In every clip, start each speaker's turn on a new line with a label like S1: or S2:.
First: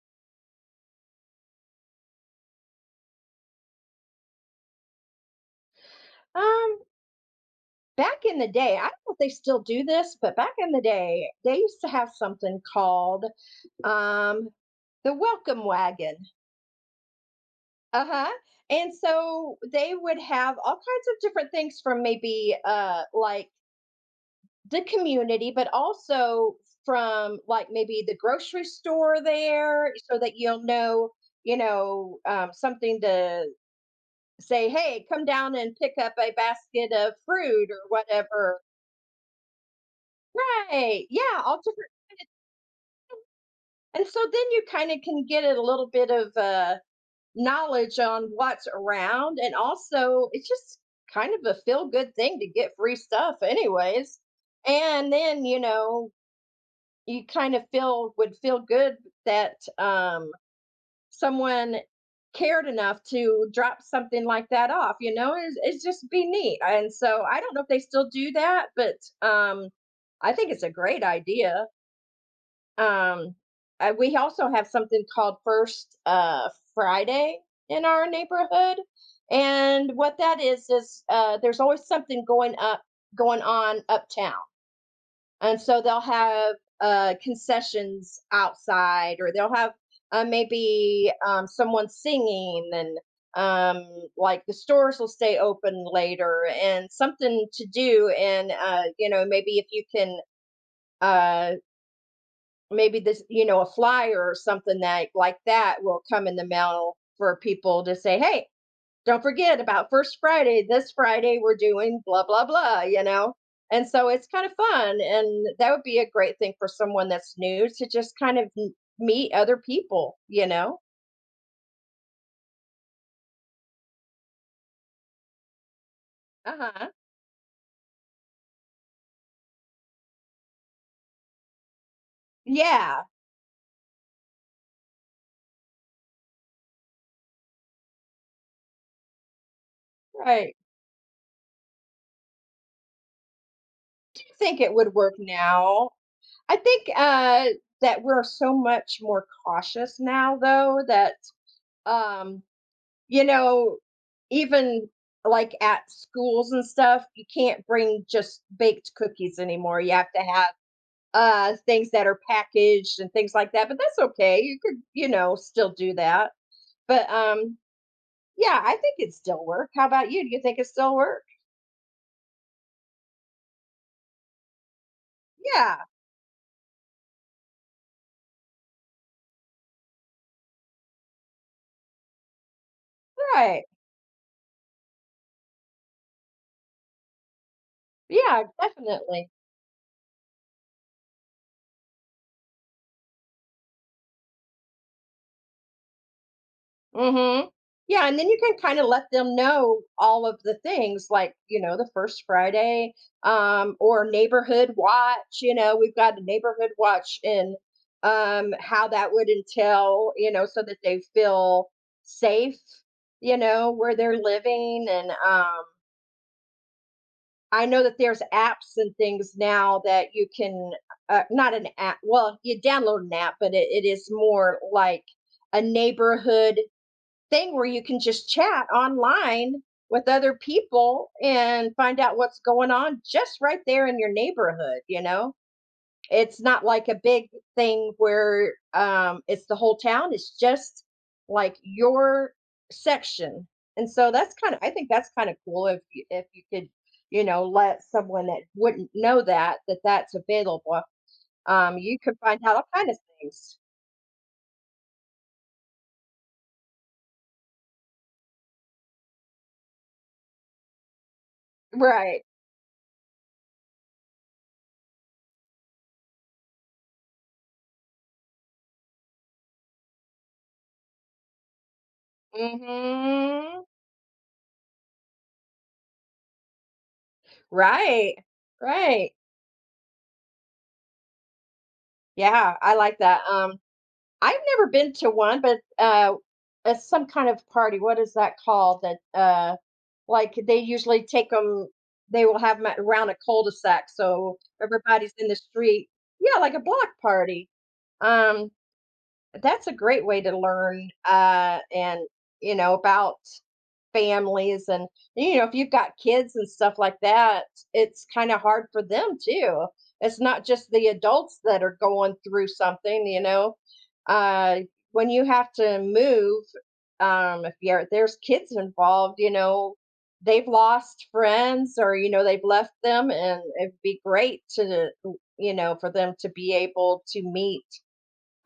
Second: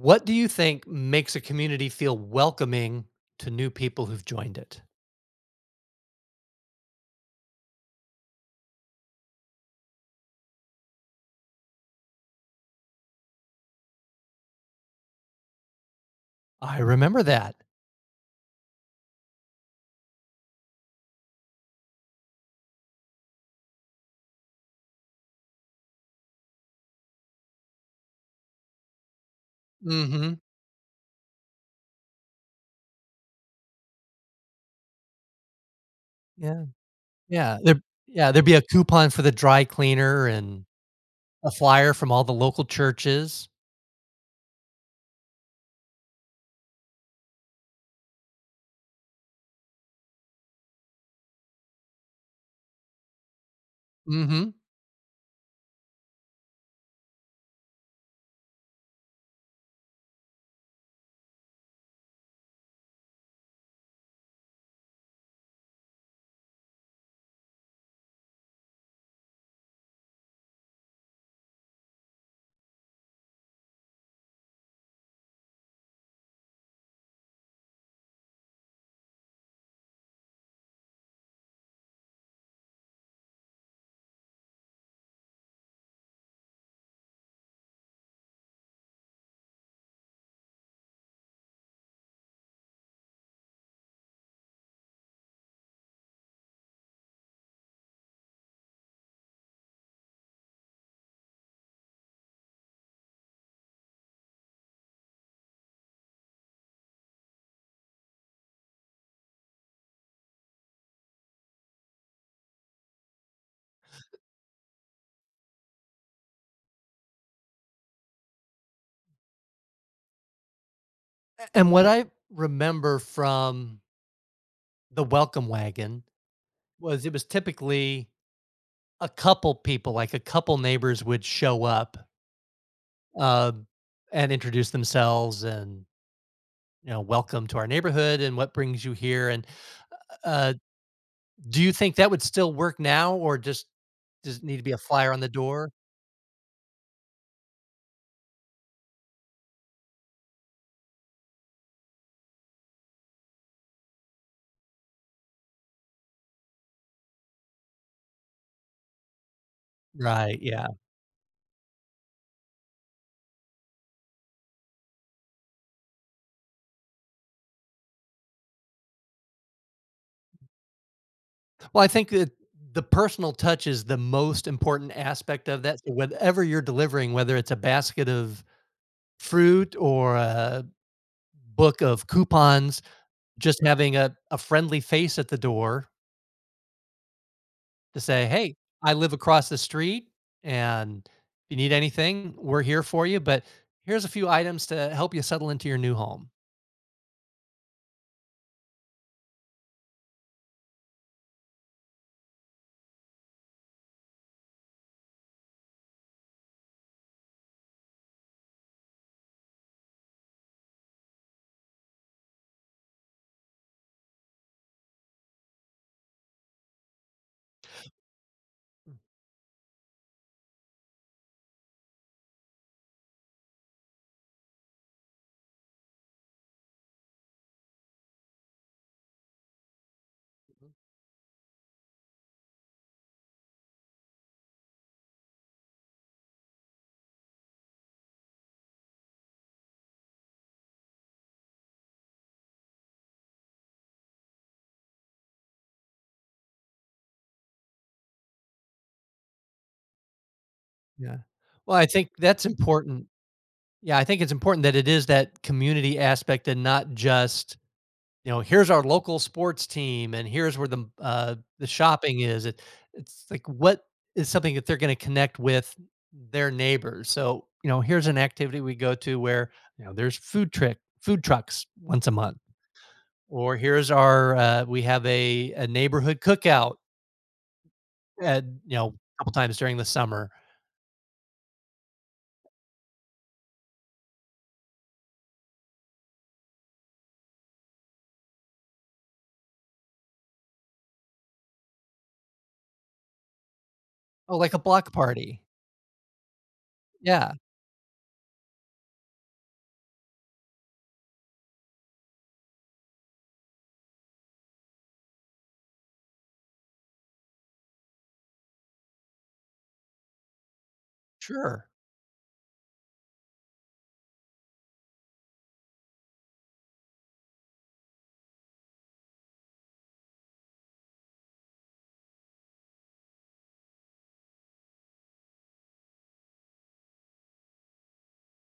S1: What do you think makes a community feel welcoming to new people who've joined it?
S2: Um, Back in the day, I don't know if they still do this, but back in the day, they used to have something called um the welcome wagon.
S1: I remember that.
S2: Uh-huh. And so they would have all kinds of different things from maybe like the community, but also from like maybe the grocery store there so that
S1: Mhm.
S2: you'll know, something to say, hey, come down and pick up a
S1: Yeah,
S2: basket of
S1: yeah.
S2: fruit or
S1: There yeah, there'd be
S2: whatever.
S1: a coupon for the dry cleaner and
S2: Right. Yeah,
S1: a
S2: all different.
S1: flyer from all the local churches.
S2: And so then you kinda can get a little bit of, knowledge on what's around, and also it's just kind of a feel-good thing to get free stuff anyways.
S1: Mhm.
S2: And then, you kind of feel would feel good that, someone cared enough to drop something like that off, you know? It's just be neat, and so I don't know if they still do that, but, I think it's a great idea. Um, we also have something called First Friday in our neighborhood, and what that is there's always something going on uptown, and so they'll have concessions outside, or they'll have maybe someone singing and um like the stores will stay open later and something to do. And you know, maybe if you can, uh maybe this, you know, a flyer or something that like that will come in the mail for people to say, hey, don't forget about First Friday. This Friday we're doing blah, blah, blah, you know? And so it's kind of fun. And that would be a great thing for someone that's new to just kind of meet other people, you know?
S1: And what I remember from the welcome wagon
S2: Uh huh.
S1: was it was typically a couple people, like a couple neighbors would show up,
S2: Yeah,
S1: um, and introduce themselves and, "Welcome to our neighborhood and what brings you here?" And,
S2: right.
S1: uh do you think that would still work now, or just
S2: Do you
S1: does it need
S2: think
S1: to be
S2: it
S1: a
S2: would
S1: flyer
S2: work
S1: on the door?
S2: now? I think that we're so much more cautious now, though, that um, you know, even like at schools and stuff, you can't bring just baked cookies anymore. You have to
S1: Right,
S2: have
S1: yeah.
S2: things that are packaged and things like that. But that's okay. You could, you know, still do that. But yeah, I think it still work. How about you? Do you think it still work?
S1: Well, I think that the personal touch is the most important aspect of that.
S2: Yeah,
S1: So whatever you're delivering, whether it's a basket of fruit or a book of coupons, just
S2: right.
S1: having a friendly face at the door to say,
S2: Yeah,
S1: "Hey, I live
S2: definitely.
S1: across the street, and if you need anything, we're here for you, but here's a few items to help you settle into your new home."
S2: Mm-hmm. Yeah, and then you can kind of let them know all of the things, like you know, the first Friday, or neighborhood watch. You know, we've got a neighborhood watch, and how that would entail, you know, so that they feel safe, you know, where they're living, and I know that there's apps and things now that you can, not an app. Well, you download an app, but it is more like a neighborhood thing where you can just chat online with other people and find out what's going on just right there in your neighborhood, you know? It's not like a big thing where it's the whole town, it's just like your section. And so that's kind of I think that's kind of cool if you could, you know, let someone that wouldn't know that that's available.
S1: Yeah. Well, I
S2: You
S1: think
S2: could find
S1: that's
S2: out all kind of
S1: important.
S2: things.
S1: Yeah, I think it's important that it is that community aspect and not just, you know, here's our local sports team and here's where the shopping
S2: Right.
S1: is. It's like what is something that they're going to connect with their neighbors. So, you know, here's an activity we go to where, you know, there's food trucks once a month. Or
S2: Mhm.
S1: here's our we have a neighborhood cookout
S2: Right.
S1: uh, you know, a
S2: Right.
S1: couple times during the summer.
S2: Yeah, I like that. I've never been to one, but it's some kind of party. What is that called? That like they usually take them. They will have 'em around a cul-de-sac, so
S1: Oh, like a block
S2: everybody's in the
S1: party.
S2: street. Yeah, like a block
S1: Yeah,
S2: party. Um, that's a great way to learn, and, you know, about families and, you know, if you've got kids and stuff like that, it's kinda hard for them too. It's not just the adults that
S1: sure.
S2: are going through something, you know? Uh, when you have to move, if you're there's kids involved, you know, they've lost friends or, you know, they've left them, and it'd be great to, you know, for them to be able to meet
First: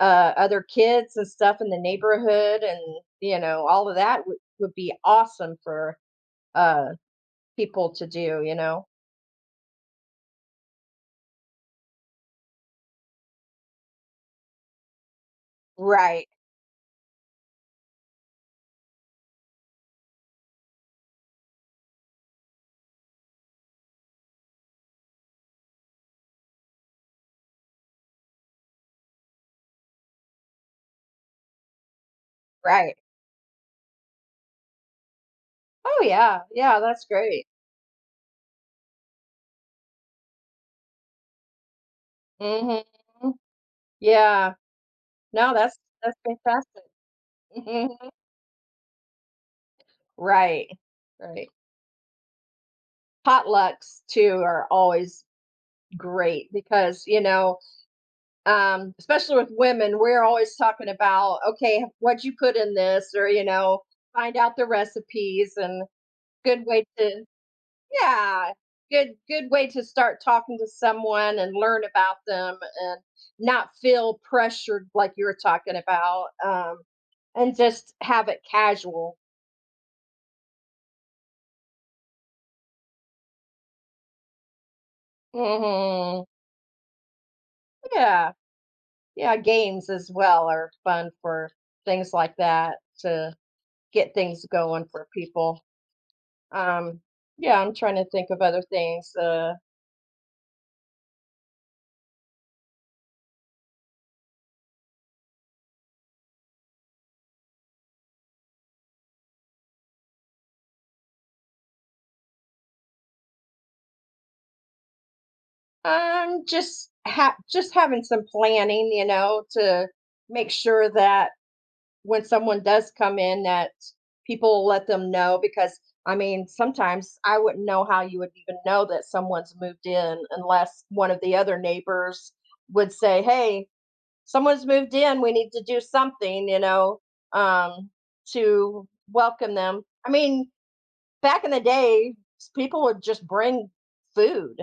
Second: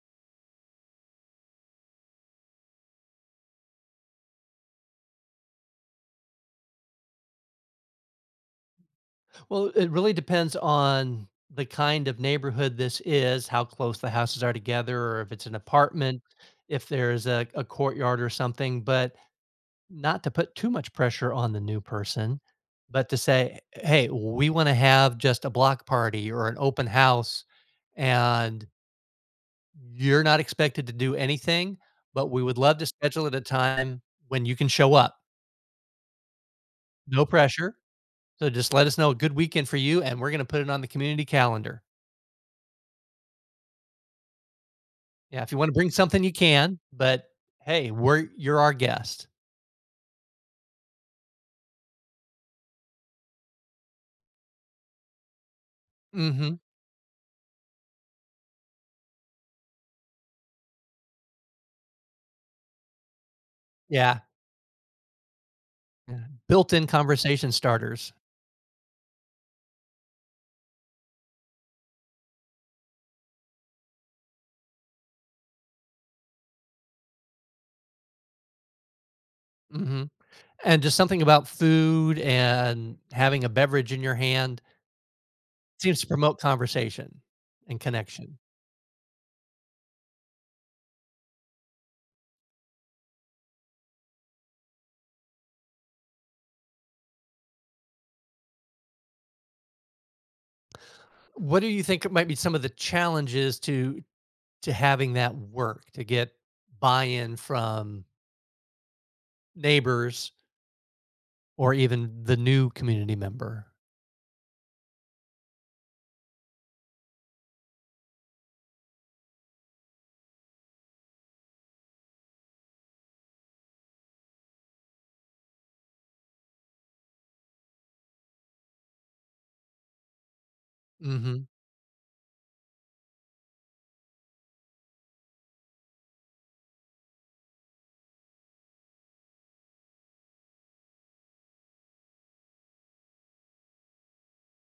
S2: other kids and stuff in the neighborhood, and you know all of that would be awesome for uh people to do, you know?
S1: Well, it really depends on the kind of neighborhood this is, how close the houses are together, or if it's an apartment,
S2: Right,
S1: if there's a courtyard or something. But not to put too much pressure on the new person, but to say, "Hey, we wanna have just a block party or an open house, and you're not expected to do anything, but we would love to
S2: right.
S1: schedule at a time when you can show up.
S2: Oh yeah, yeah, that's
S1: No
S2: great.
S1: pressure, so just let us know a good weekend for you, and we're gonna put it on the community calendar."
S2: Hmm, yeah.
S1: Yeah, if
S2: No,
S1: you wanna
S2: that's
S1: bring
S2: that's
S1: something, you can,
S2: fantastic.
S1: but, "Hey,
S2: Mhm.
S1: we're you're our guest."
S2: Right, right. Potlucks too are always great
S1: Mhm.
S2: because you know, especially with women, we're always talking about okay, what'd you put in this, or you know,
S1: Yeah.
S2: find out the recipes. And
S1: Yeah.
S2: good way
S1: Built-in
S2: to,
S1: conversation starters.
S2: yeah, good good way to start talking to someone and learn about them and not feel pressured like you're talking about, and just have it casual.
S1: Mhm. And just something about food and having a beverage in your hand seems to
S2: Mhm.
S1: promote conversation and
S2: Yeah.
S1: connection.
S2: Yeah, games as well are fun for things like that to get things going for people. Um, yeah, I'm trying to think of other things.
S1: What do you think might be some of the challenges to having that work to get buy-in from neighbors or even the new community member?
S2: Just just having some planning, you know, to make sure that when someone does come in that people let them know, because I mean, sometimes I wouldn't know how you would even know that someone's moved in unless one of the
S1: Mhm.
S2: other neighbors would say, "Hey, someone's moved in. We need to do something," you know, um, to welcome them. I mean, back in the day, people would just bring food.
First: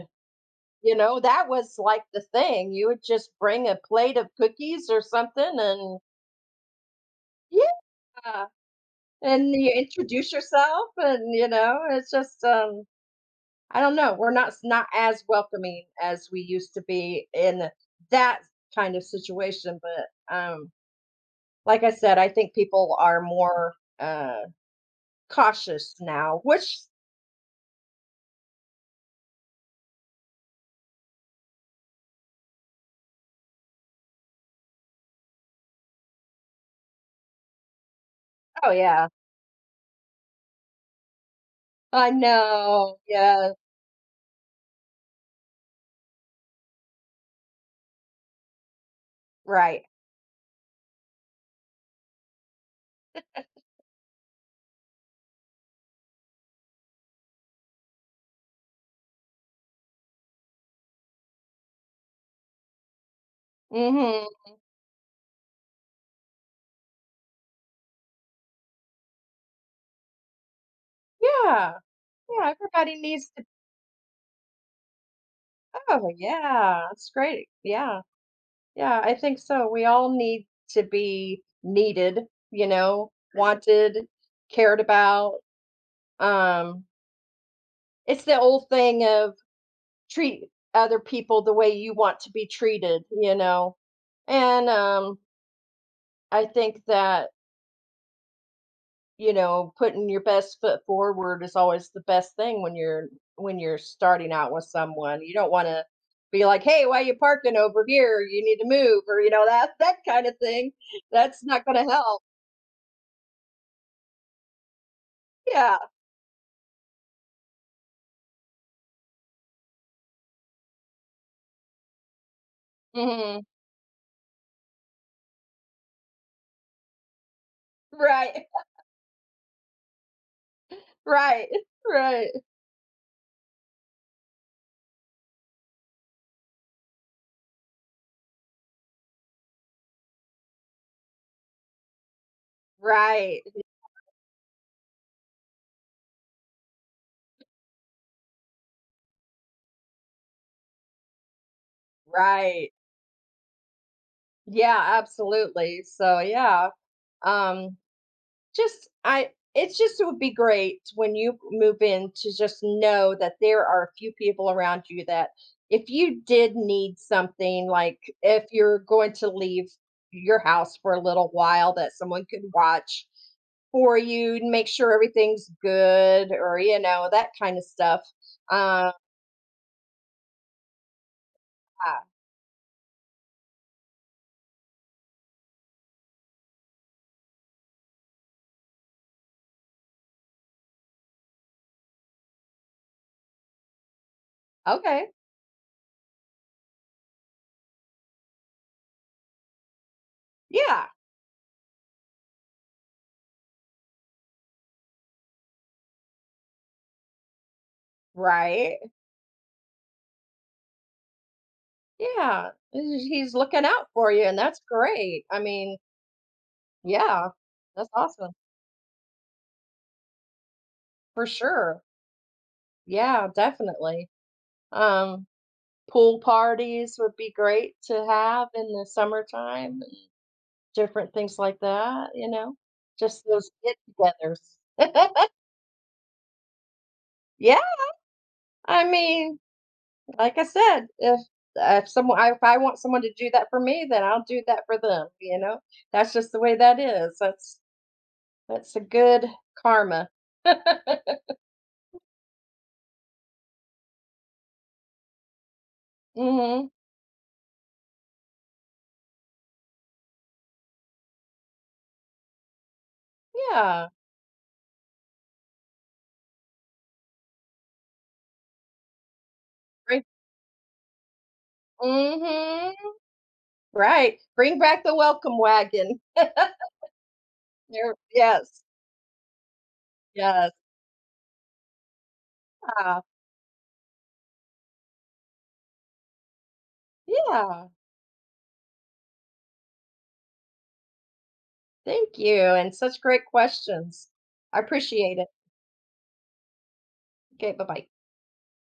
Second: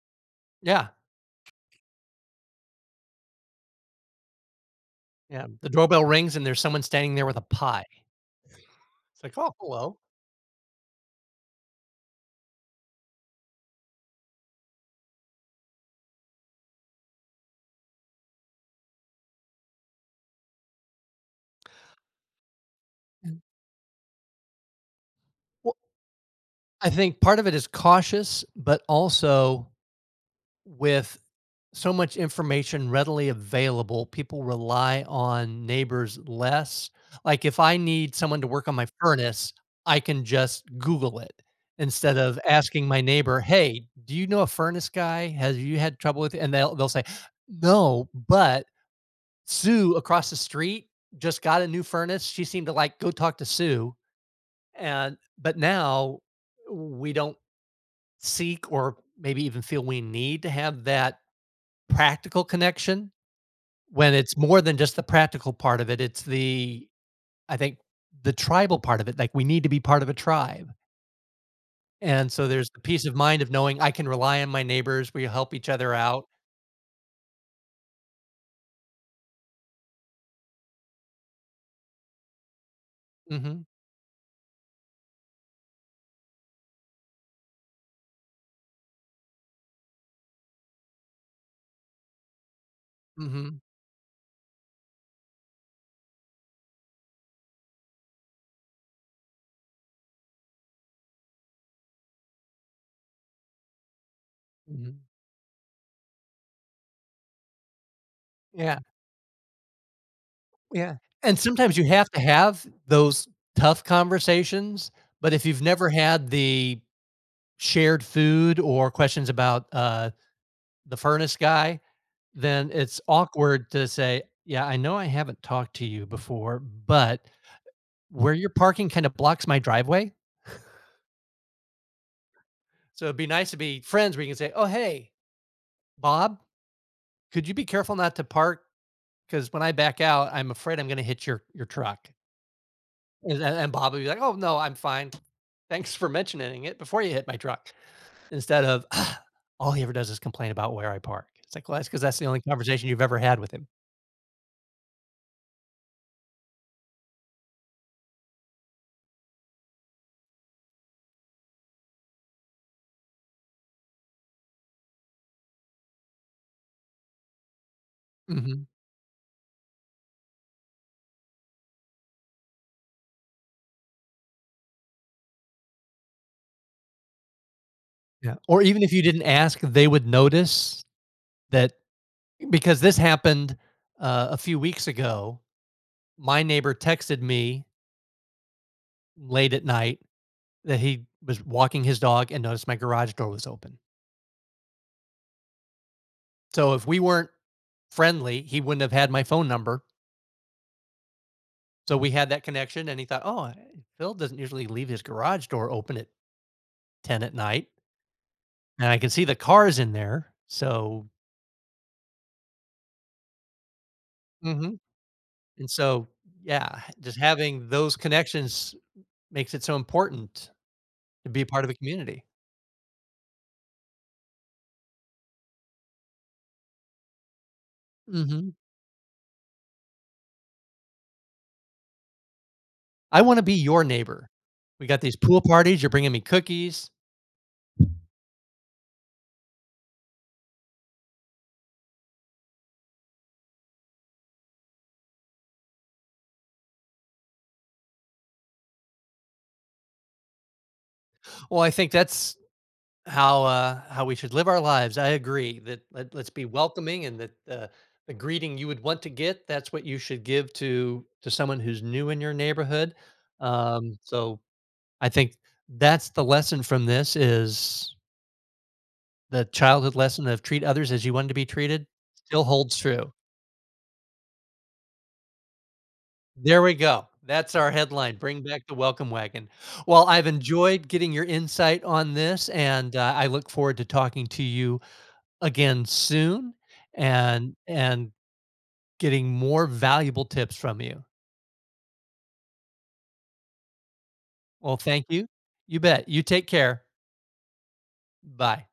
S1: Yeah,
S2: You know, that was like the thing. You would just bring a plate of cookies or
S1: yeah.
S2: something,
S1: The
S2: and
S1: doorbell rings and there's someone standing there with a pie.
S2: yeah.
S1: It's like,
S2: And
S1: "Oh,
S2: you
S1: hello."
S2: introduce yourself and, you know, it's just, I don't know, we're not as welcoming as we used to be in that kind of situation, but, like I said, I think people are
S1: Mm.
S2: more, uh,
S1: Well,
S2: cautious now, which,
S1: I think part of it is cautious, but also with so much information readily available, people rely on neighbors less. Like, if I need someone to work
S2: oh,
S1: on my
S2: yeah.
S1: furnace, I can just Google it
S2: I
S1: instead of asking
S2: know.
S1: my neighbor,
S2: Yeah.
S1: "Hey, do you know a furnace guy? Has you had trouble with it?" And they'll say, "No, but
S2: Right.
S1: Sue across the street just got a new furnace. She seemed to like go talk to Sue." And but now we don't seek or maybe even feel we need to have that practical connection when it's
S2: Mhm.
S1: more than just the practical part of it, it's the I think the tribal part of it, like, we need to be part of a tribe,
S2: Yeah.
S1: and so
S2: Yeah,
S1: there's the
S2: everybody
S1: peace of
S2: needs
S1: mind
S2: to
S1: of knowing I can rely on my neighbors, we help each other
S2: oh,
S1: out.
S2: yeah. That's great. Yeah. Yeah, I think so. We all need to be needed, you know,
S1: Mhm,
S2: wanted, cared about. Um, it's the old thing of treat other people the way you want to be treated, you
S1: mhm,
S2: know. And I think that, you know, putting your best foot forward is always the best thing when you're starting out with
S1: mhm.
S2: someone. You don't want to be like, "Hey, why you parking over here? You need to
S1: Yeah,
S2: move," or you know, that kind of thing.
S1: yeah, and
S2: That's not going
S1: sometimes you
S2: to
S1: have to
S2: help.
S1: have those tough conversations, but if you've
S2: Yeah.
S1: never had the shared food or questions about, the furnace guy, then it's
S2: Mhm.
S1: awkward to say, "Yeah, I know I haven't talked to you before, but" where
S2: Right.
S1: you're parking kinda blocks my driveway,
S2: Right. Right.
S1: so it'd be nice to be friends where you can say, "Oh, hey, Bob, could you be careful not to park? Because when I back out, I'm afraid I'm gonna hit your truck." And
S2: Right.
S1: and and Bob would be like, "Oh, no, I'm fine. Thanks for mentioning it before you hit my truck." Instead of, "Ah, all he ever does is complain about where I park. It's like, "Well, that's because that's the only
S2: Right.
S1: conversation you've ever had with him."
S2: Yeah, absolutely. So, yeah, um, just I it's just it would be great when you move in to just know that there are a few people around you that if you did need something, like if
S1: Mhm,
S2: you're going to leave your house for a little while, that someone could watch for you and make sure everything's good or, you know, that kind of stuff.
S1: yeah, or even
S2: Uh,
S1: if you didn't ask, they would notice that
S2: ah,
S1: because this happened, a few weeks ago, my neighbor texted me late at night that he was walking his dog and noticed my garage door was open.
S2: okay.
S1: So if we weren't friendly, he wouldn't have had my phone number.
S2: Yeah,
S1: So we had that connection, and he thought, "Oh, Phil doesn't usually leave his garage door open at 10 at night,
S2: right.
S1: and I can see the cars in there." So,
S2: Yeah, he's looking out for you, and that's
S1: mhm.
S2: great. I
S1: And
S2: mean,
S1: so, yeah, just
S2: yeah,
S1: having
S2: that's
S1: those
S2: awesome
S1: connections makes it so important
S2: for
S1: to be a part of a
S2: sure.
S1: community.
S2: Yeah, definitely. Um, pool parties would be great to have
S1: Hmm.
S2: in the summertime, and different things like that, you know,
S1: I
S2: just
S1: want to
S2: those
S1: be your neighbor.
S2: get-togethers.
S1: We got these pool parties. You're bringing me cookies.
S2: Yeah, I mean, like I said, if someone I- if I want someone to do that for me, then I'll do that for them, you know? That's just the way that is. That's a good karma.
S1: Well, I think that's how, how we should live our lives. I agree that let's be
S2: Mhm.
S1: welcoming, and that the greeting you would want to get, that's what you should give to someone who's new in your neighborhood.
S2: Yeah.
S1: So I think that's the lesson from this is the childhood
S2: Right.
S1: lesson of treat others as you want to be treated still
S2: Mhm.
S1: holds true.
S2: Right. Bring back the welcome wagon.
S1: There we go. That's our
S2: There
S1: headline. Bring
S2: yes.
S1: back the welcome wagon. Well, I've
S2: Yes.
S1: enjoyed getting your insight on this, and
S2: Ah,
S1: I look forward to talking to you again soon
S2: yeah.
S1: and getting more valuable tips from you.
S2: Thank you, and such great questions. I
S1: Well, thank
S2: appreciate it.
S1: you. You bet. You take care.
S2: Okay, bye-bye.
S1: Bye.